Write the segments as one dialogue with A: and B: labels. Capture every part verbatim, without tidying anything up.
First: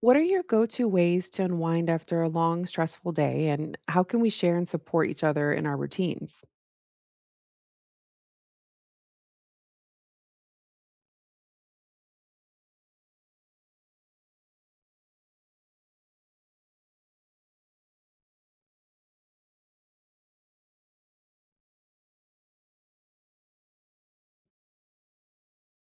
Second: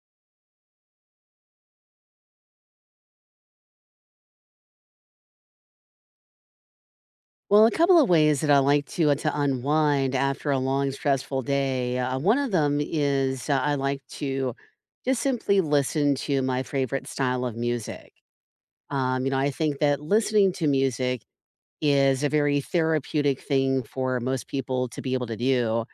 A: What are your go to ways to unwind after a long, stressful day, and how can we share and support each other in our routines?
B: Well, a couple of ways that I like to uh, to unwind after a long stressful day. Uh, one of them is uh, I like to just simply listen to my favorite style of music. Um, you know, I think that listening to music is a very therapeutic thing for most people to be able to do.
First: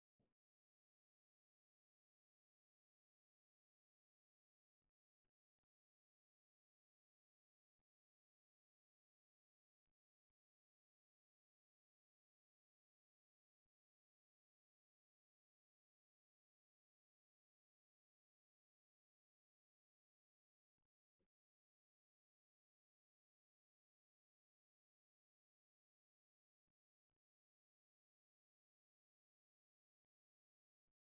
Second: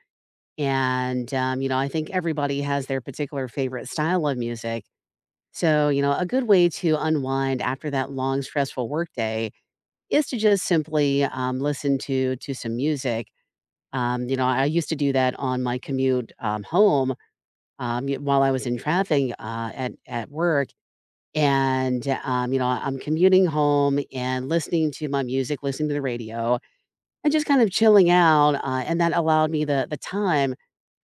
B: And um, you know, I think everybody has their particular favorite style of music. So, you know, a good way to unwind after that long stressful workday is to just simply, um, listen to to some music. Um, you know, I used to do that on my commute, um, home, um, y while I was in traffic, uh, at at work, and, um, you know, I'm commuting home and listening to my music, listening to the radio, and just kind of chilling out, uh, and that allowed me the the time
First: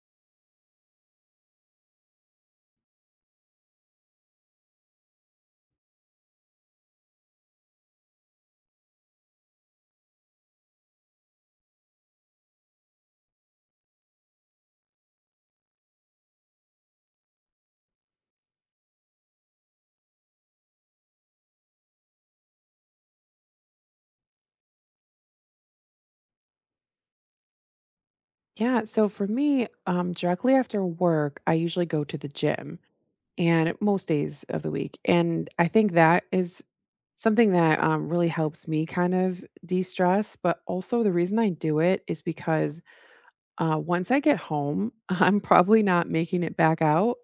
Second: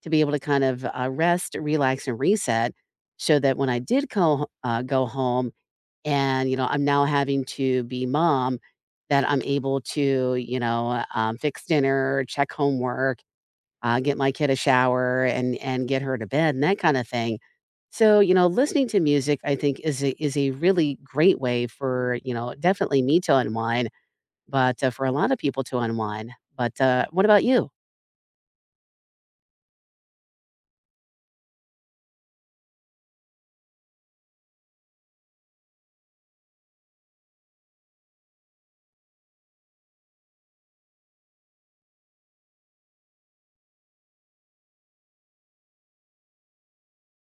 B: to be able to kind of, uh, rest, relax, and reset so that when I did go uh, go home and, you know, I'm now having to be mom that I'm able to, you know, um, fix dinner, check homework, uh, get my kid a shower and and get her to bed and that kind of thing. So, you know, listening to music I think is a, is a really great way for, you know, definitely me to unwind, but uh, for a lot of people to unwind. But uh, what about you?
A: Yeah, so for me, um, directly after work, I usually go to the gym and most days of the week. And I think that is something that um, really helps me kind of de stress. But also, the reason I do it is because Uh, once I get home, I'm probably not making it back out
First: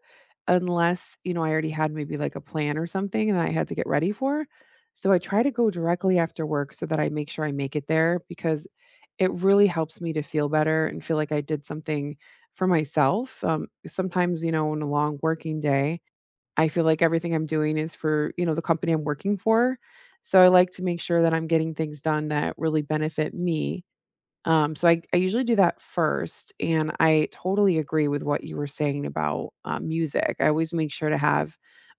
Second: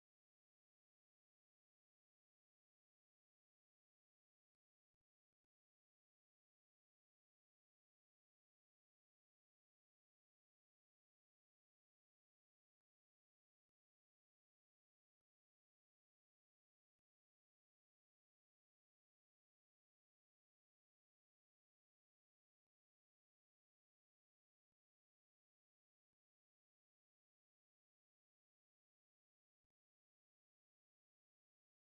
A: unless, you know, I already had maybe like a plan or something that I had to get ready for. So I try to go directly after work so that I make sure I make it there because it really helps me to feel better and feel like I did something for myself. Um, sometimes, you know, in a long working day, I feel like everything I'm doing is for, you know, the company I'm working for. So I like to make sure that I'm getting things done that really benefit me um, so I I usually do that first, and I totally agree with what you were saying about, uh, music. I always make sure to have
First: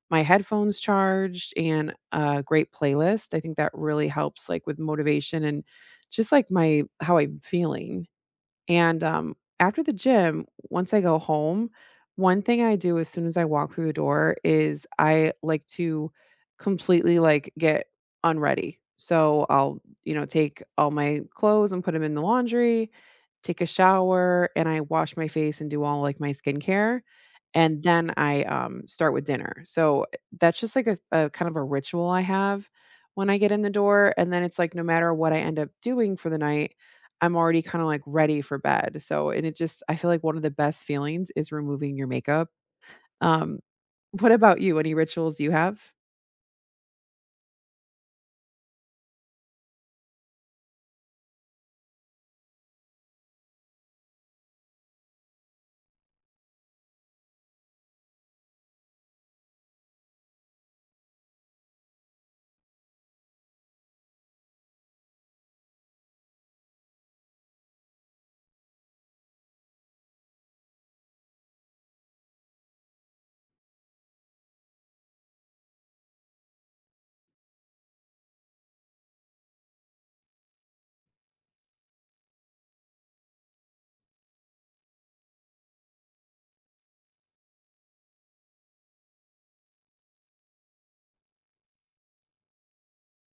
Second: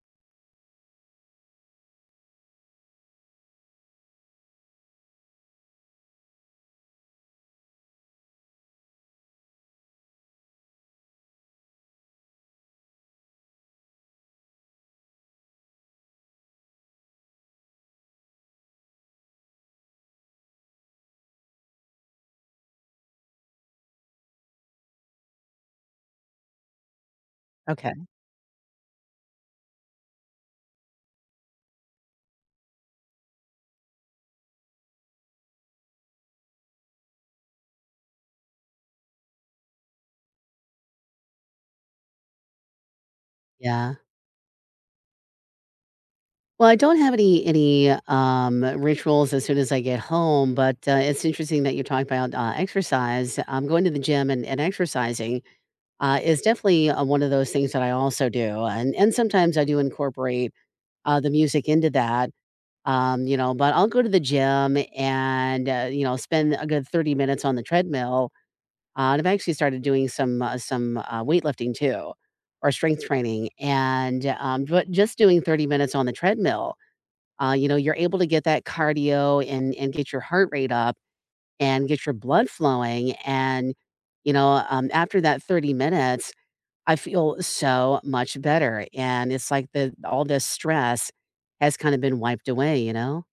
A: my headphones charged and a great playlist. I think that really helps, like, with motivation and just, like, my how I'm feeling. And, um, after the gym, once I go home, one thing I do as soon as I walk through the door is I like to completely, like, get unready. So, I'll, you know, take all my clothes and put them in the laundry, take a shower, and I wash my face and do all, like, my skincare, and
B: Okay.
A: then I, um, start with dinner. So, eh, that's just like a a kind of a ritual I have when I get in the door, and then it's like no matter what I end up doing for the night I'm already kinda, like, ready for bed, so and it just I feel like one of the best feelings is removing your makeup. Um,
B: Yeah.
A: what about you? Any rituals you have?
B: Well, I don't have any any, um, rituals as soon as I get home, but, uh, it's interesting that you talked about, uh, exercise. Um, going to the gym and and exercising, uh, is definitely, uh, one of those things that I also do, and and sometimes I do incorporate, uh, the music into that, um, you know, but I'll go to the gym and, uh, you know, spend a good thirty minutes on the treadmill, uh, and I've actually started doing some, uh some, uh, weightlifting too or strength training, and, um, but just doing thirty minutes on the treadmill uh, you know, you're able to get that cardio and and get your heart rate up and get your blood flowing. And, you know, um, after that thirty minutes, I feel so much better. And it's like the all this stress has kind of been wiped away, you know?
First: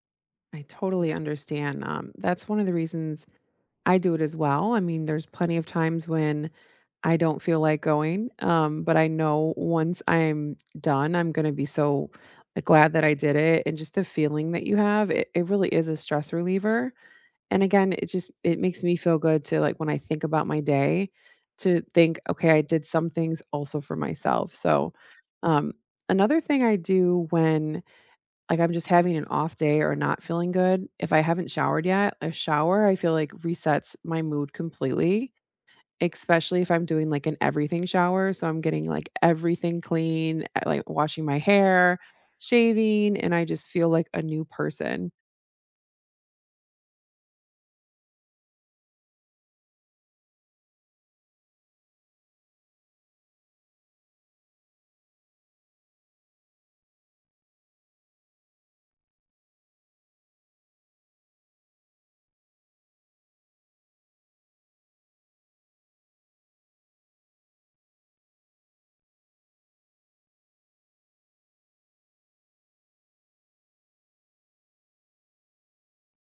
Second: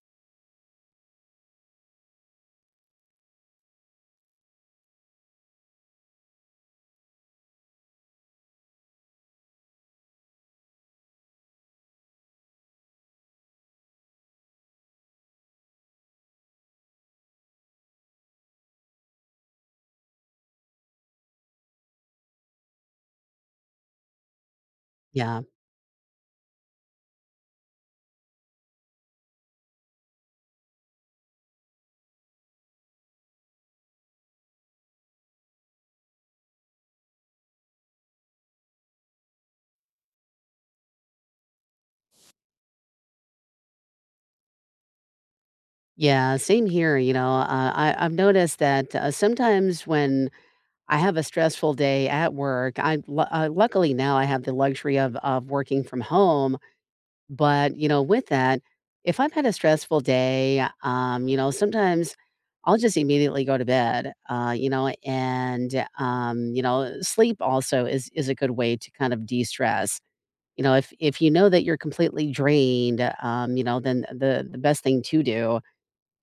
A: I totally understand, um, that's one of the reasons I do it as well, I mean, there's plenty of times when I don't feel like going, um, but I know once I'm done, I'm gonna be so, like, glad that I did it, and just the feeling that you have, it it really is a stress reliever. And again, it just it makes me feel good to, like, when I think about my day, to think, "Okay, I did some things also for myself." So,
B: Yeah.
A: um, another thing I do when, like, I'm just having an off day or not feeling good, if I haven't showered yet, a shower, I feel like resets my mood completely, especially if I'm doing, like, an everything shower, so I'm getting, like, everything clean, uh, like, washing my hair, shaving, and I just feel like a new person.
B: Yeah, same here. You know, uh, I, I've noticed that uh, sometimes when I have a stressful day at work, I lu- uh, luckily now I have the luxury of of working from home. But, you know, with that, if I've had a stressful day, um, you know, sometimes I'll just immediately go to bed, uh, you know, and um, you know, sleep also is is a good way to kind of de-stress. You know, if if you know that you're completely drained, um, you know, then the the best thing to do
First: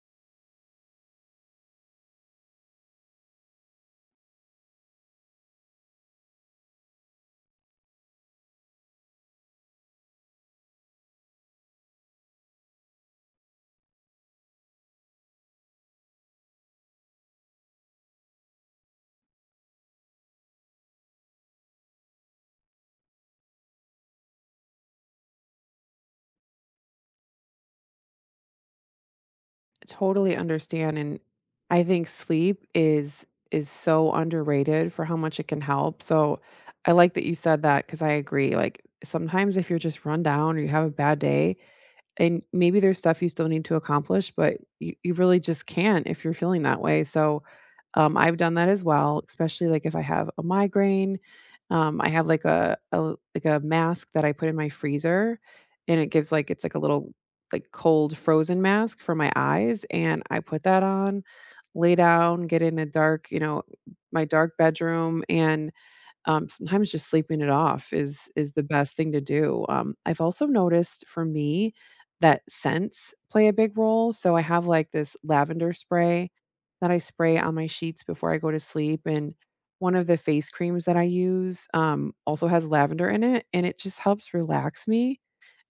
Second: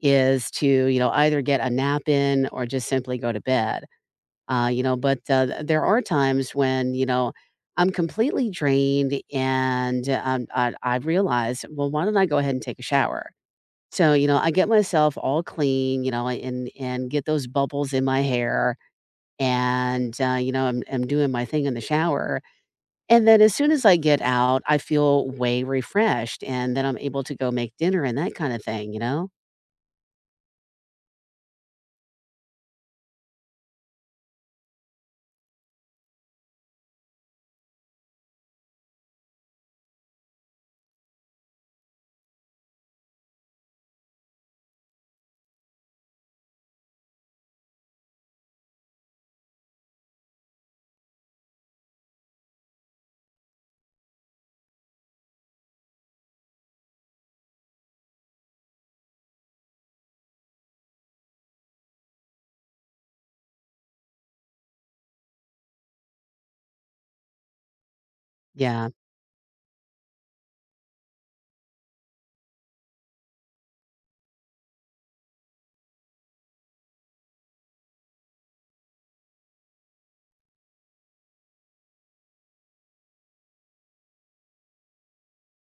B: is to, you know, either get a nap in or just simply go to bed. Uh, you know, but uh, th- there are times when, you know, I'm completely drained and um, I, I realize, well, why don't I go ahead and take a shower? So, you know, I get myself all clean, you know, and and get those bubbles in my hair and uh, you know, I'm I'm doing my thing in the shower. And then as soon as I get out, I feel way refreshed and then I'm able to go make dinner and that kind of thing, you know?
A: Totally understand and I think sleep is is so underrated for how much it can help. So I like that you said that cuz I agree like sometimes if you're just run down or you have a bad day, and maybe there's stuff you still need to accomplish, but you, you really just can't if you're feeling that way. So um, I've done that as well, especially like if I have a migraine. Um, I have like a, a like a mask that I put in my freezer and it gives like it's like a little like cold frozen mask for my eyes. And I put that on, lay down, get in a dark, you know, my dark bedroom and um, sometimes just sleeping it off is is the
B: Yeah.
A: best thing to do. Um, I've also noticed for me that scents play a big role. So I have like this lavender spray that I spray on my sheets before I go to sleep, and one of the face creams that I use um, also has lavender in it, and it just helps relax me.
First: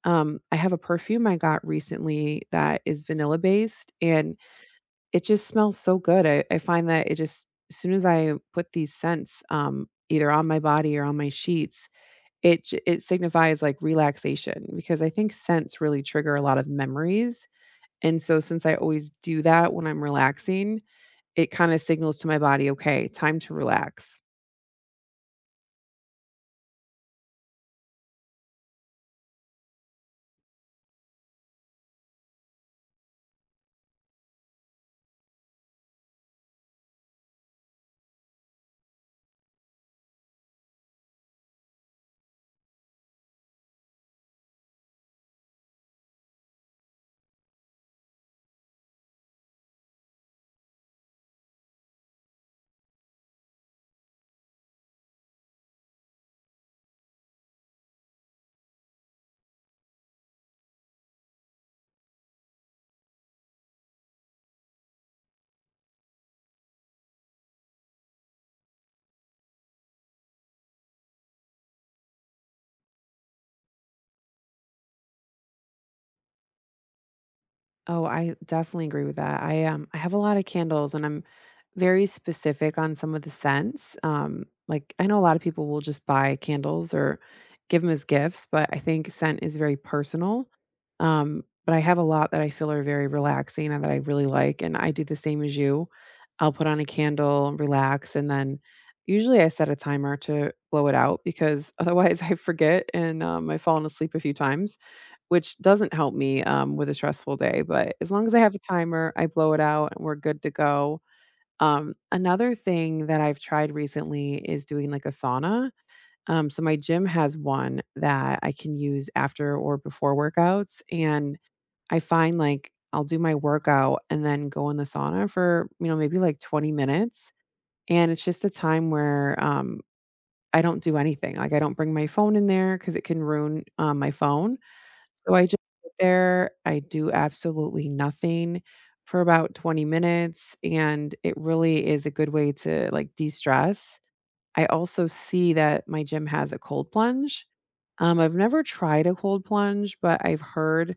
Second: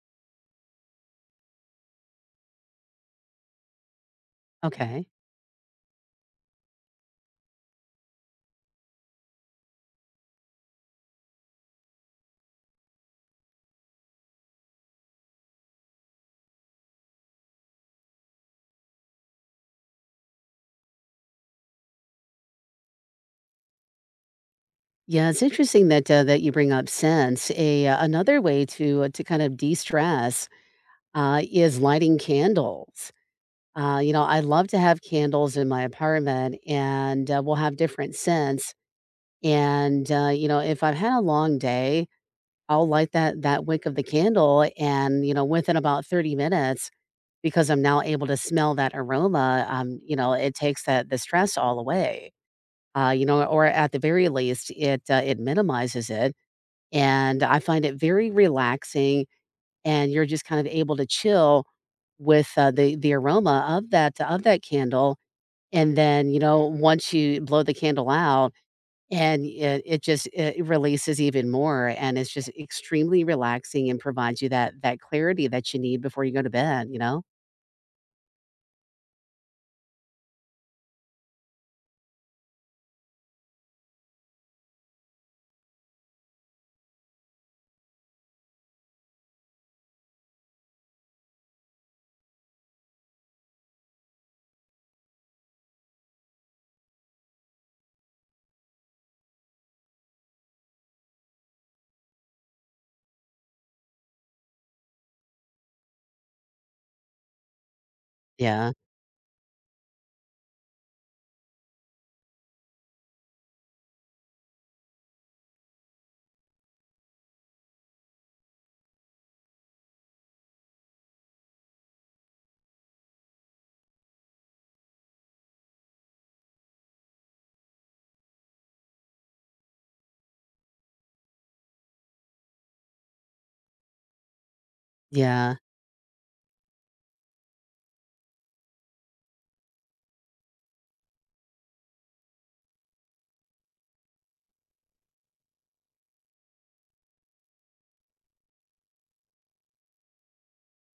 A: Um, I have a perfume I got recently that is vanilla based, and
B: Okay.
A: it just smells so good. I I find that it just as soon as I put these scents, um, either on my body or on my sheets, it j it signifies, like, relaxation because I think scents really trigger a lot of memories, and so since I always do that when I'm relaxing, it kinda signals to my body, "Okay, time to relax."
B: Yeah, it's interesting that uh, that you bring up scents. A uh, Another way to uh, to kind of de-stress uh, is lighting candles. Uh, you know, I love to have candles in my apartment, and uh, we'll have different scents. And uh, you know, if I've had a long day, I'll light that that wick of the candle, and you know, within about thirty minutes, because I'm now able to smell that aroma, um, you know, it takes that the stress all away. Uh, you know, or at the very least, it uh, it minimizes it and I find it very relaxing, and you're just kind of able to chill with, uh, the the aroma of that of that candle, and then, you know, once you blow the candle out and it it just it releases even more, and it's just extremely relaxing and provides you that that clarity that you need before you go to bed, you know?
A: Oh, I definitely agree with that. I um I have a lot of candles and I'm very specific on some of the scents. Um like I know a lot of people will just buy candles or give them as gifts, but I think scent is very personal. Um but I have a lot that I feel are very relaxing and that I really like and I do the same as you. I'll put on a candle, relax and then usually I set a timer to blow it out because otherwise I forget and um I've fallen asleep a few times. Which doesn't help me, um, with a stressful day, but as long as I have a
B: Yeah.
A: timer, I blow it out and we're good to go. Um, another thing that I've tried recently is doing, like, a sauna. Um, so my gym has one that I can use after or before workouts, and I find, like, I'll do my workout and then go in the sauna for, you know, maybe, like, twenty minutes, and it's just a time where, um, I don't do anything. Like, I don't bring my phone in there because it can ruin, um, my phone. So I
B: Yeah.
A: just sit there, I do absolutely nothing for about twenty minutes, and it really is a good way to like de-stress. I also see that my gym has a cold plunge. Um, I've never tried a cold plunge, but I've heard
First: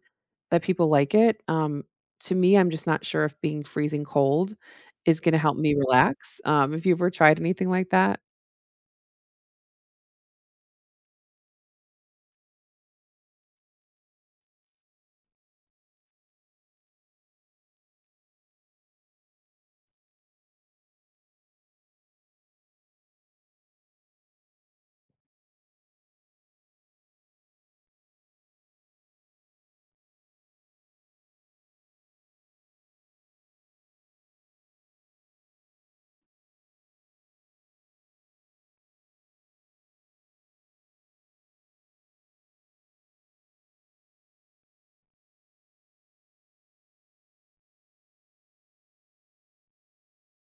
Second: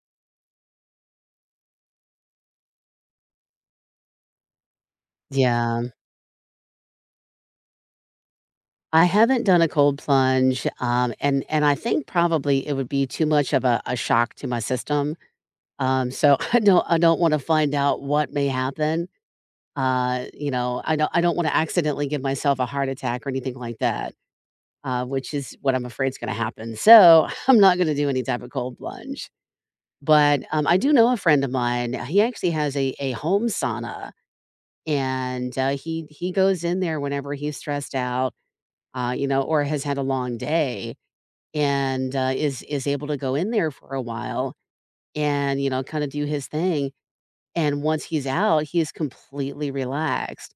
A: that people like it. Um, to me, I'm just not sure if being freezing cold is gonna help me
B: Yeah.
A: relax. Um, if you've ever tried anything like that?
B: I haven't done a cold plunge, um, and and I think probably it would be too much of a a shock to my system. Um, so I don't I don't wanna find out what may happen. Uh, you know, I don't I don't wanna accidentally give myself a heart attack or anything like that, uh, which is what I'm afraid is gonna happen. So, I'm not gonna do any type of cold plunge. But, um, I do know a friend of mine, uh, he actually has a a home sauna, and, uh, he he goes in there whenever he's stressed out, uh, you know, or has had a long day and, uh, is is able to go in there for a while and, you know, kinda do his thing. And once he's out, he is completely relaxed.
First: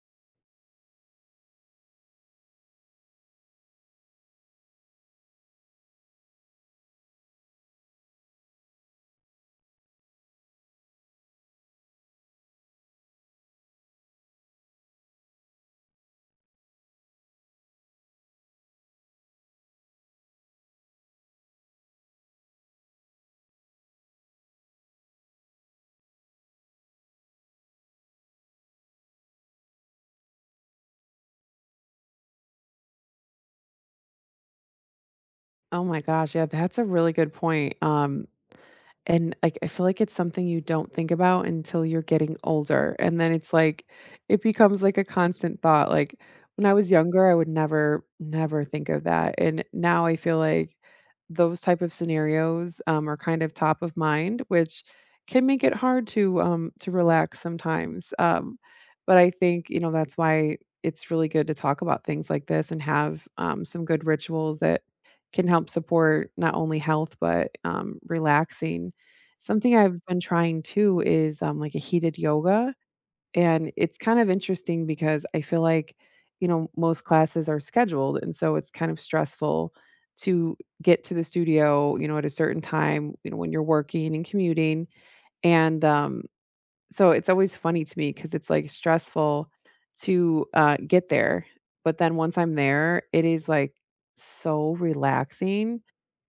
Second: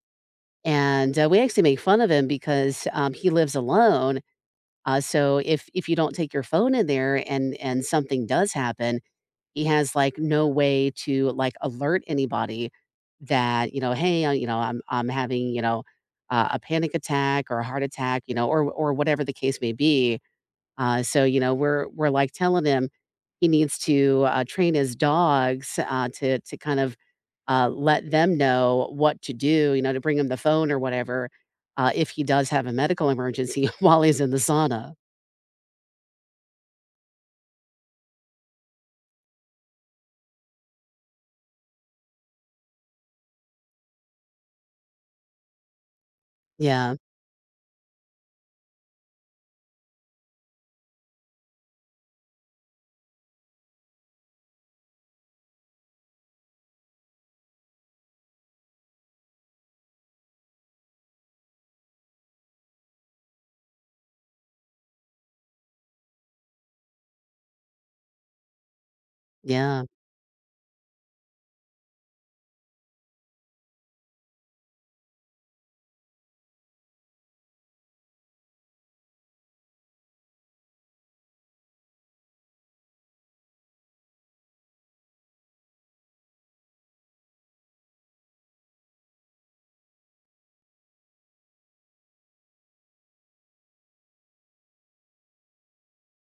B: And, uh, we actually make fun of him because, um, he lives alone, uh, so if if you don't take your phone in there and and something does happen, he has, like, no way to, like, alert anybody that, you know, "Hey, uh, you know, I'm I'm having, you know, uh, a panic attack or a heart attack," you know, or or whatever the case may be. Uh, so, you know, we're we're, like, telling him he needs to, uh, train his dogs, uh, to to kind of uh, let them know what to do, you know, to bring him the phone or whatever, uh, if he does have a medical emergency while he's in the sauna.
A: Oh my gosh, yeah, that's a really good point. Um And like I feel like it's something you don't think about until you're getting older. And then it's like it becomes like a constant thought. Like when I was
B: Yeah,
A: younger, I would never, never think of that. And now I feel like those type of scenarios um, are kind of top of mind, which can make it hard to um, to relax sometimes. Um, but I think you know that's why it's really good to talk about things like this and have um, some good rituals that can help support not only health but um, relaxing. Something
B: yeah.
A: I've been trying too is, um, like, a heated yoga, and it's kind of interesting because I feel like, you know, most classes are scheduled, and so it's kind of stressful to get to the studio, you know, at a certain time, you know, when you're working and commuting, and, um, so it's always funny to me because it's, like, stressful to, uh, get there, but then once I'm there, it is, like, so relaxing.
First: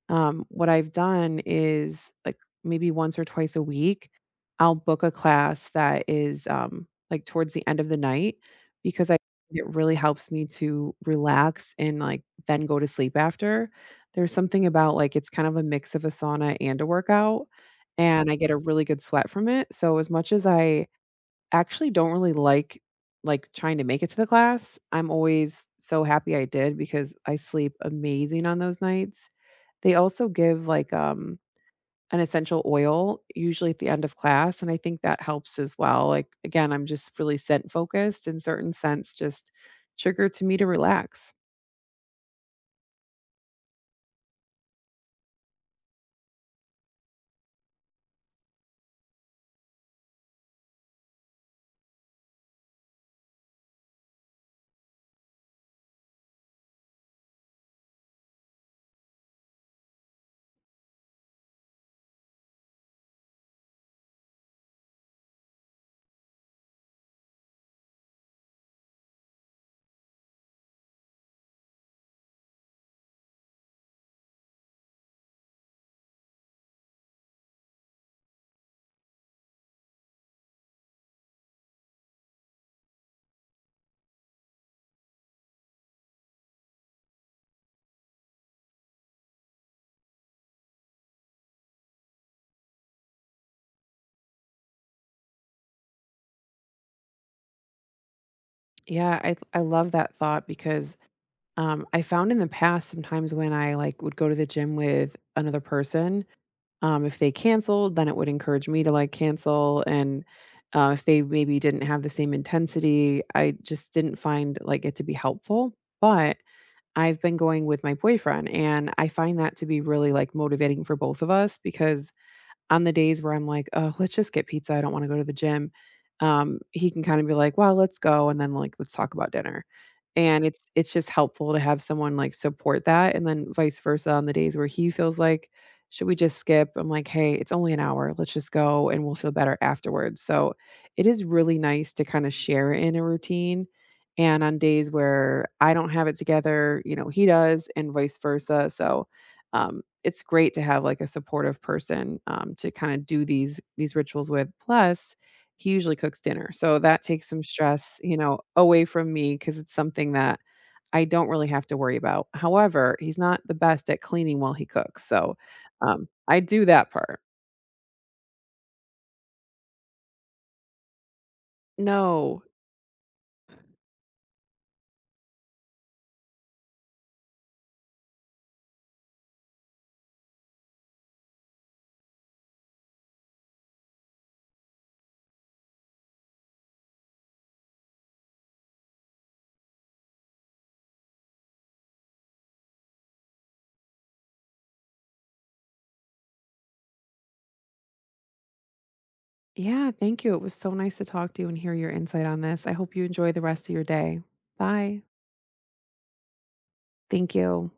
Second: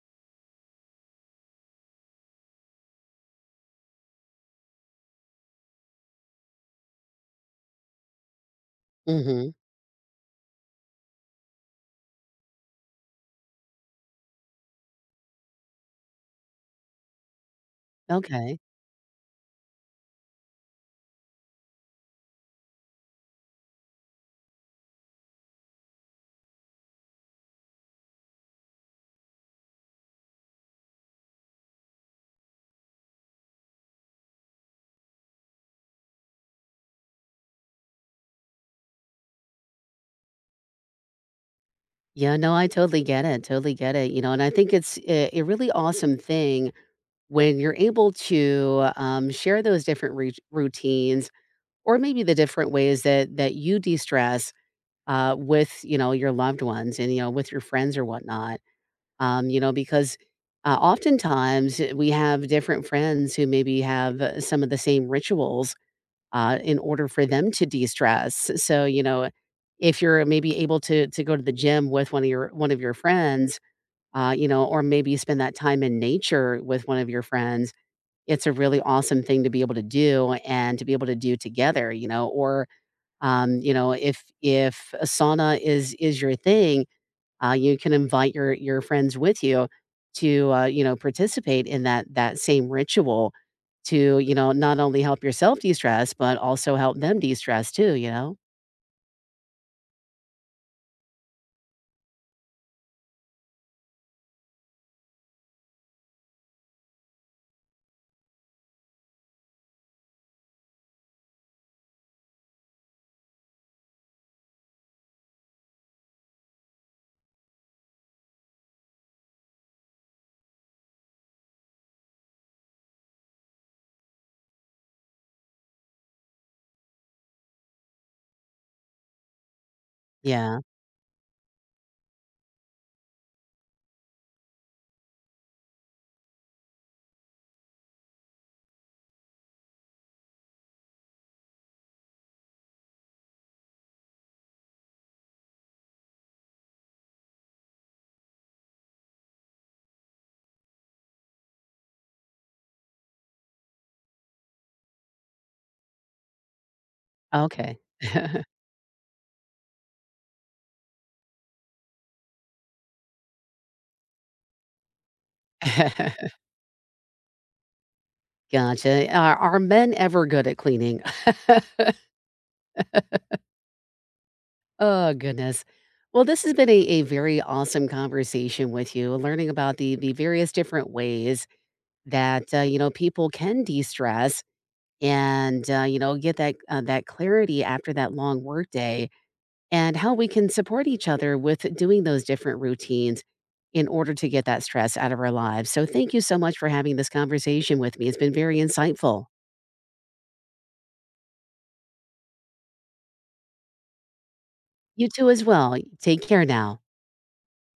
A: um, What I've done is like maybe once or twice a week, I'll book a class that is um, like towards the end of the night because I
B: Mhm.
A: it really helps me to relax and like then go to sleep after. There's something about like it's kind of a mix of a sauna and a workout, and I get a
B: Okay.
A: really good sweat from it. So as much as I actually don't really like like, trying to make it to the class. I'm always so happy I did because I sleep amazing on those nights. They also give, like, um, an essential oil usually at the end of class, and I think that helps as well. Like, again, I'm just really scent focused and certain scents just trigger to me to relax.
B: Yeah, no, I totally get it, totally get it, you know, and I think it's a, a really awesome thing when you're able to um, share those different rou- routines or maybe the different ways that that you de-stress uh, with you know your loved ones and you know with your friends or whatnot. Um, you know, because, uh, oftentimes, eh, we have different friends who maybe have uh, some of the same rituals, uh, in order for them to de-stress. So, you know, if you're maybe able to to go to the gym with one of your one of your friends, uh, you know, or maybe spend that time in nature with one of your friends, it's a really awesome thing to be able to do and to be able to do together, you know, or, um, you know, if if a sauna is is your thing, uh, you can invite your your friends with you to uh, you know participate in that that same ritual to you know not only help yourself de stress but also help them de stress too. You know?
A: Yeah, I I love that thought because, um, I found in the past sometimes when I, like, would go to the gym with another person. Um, if they canceled, then it would encourage me to, like, cancel, and, uh, if they maybe didn't have the same intensity, I just didn't find, like, it to be helpful, but I've been going with my boyfriend, and I find that to be really, like, motivating for both of us because on the days where I'm like, "Oh, let's just get pizza, I don't wanna go to the gym," um, he can kinda be like, "Well, let's go," and then, like, "Let's talk about dinner." And
B: Yeah.
A: it's it's just helpful to have someone, like, support that, and then vice versa on the days where he feels like, "Should we just skip?" I'm like, "Hey, it's only an hour, let's just go, and we'll feel better afterwards." So, it is really nice to kinda share in a routine, and on days where I don't have it together, you know, he does, and vice versa, so, um it's great to have, like, a supportive person, um, to kinda do these these rituals with. Plus, he usually cooks dinner, so that takes some
B: Okay.
A: stress, you know, away from me because it's something that I don't really have to worry about. However, he's not the best at cleaning while he cooks, so, um, I do that part.
B: Gotcha. Are, are men ever good at cleaning?
A: No.
B: Oh, goodness. Well, this has been a, a very awesome conversation with you, learning about the, the various different ways that, uh, you know, people can de-stress and, uh, you know, get that uh, that clarity after that long work day, and how we can support each other with doing those different routines in order to get that stress out of our lives. So thank you so much for having this conversation with me. It's been very insightful.
A: Yeah, thank you. It was so nice to talk to you and hear your insight on this. I hope you enjoy the rest of your day. Bye.
B: You too as well. Take care now.
A: Thank you.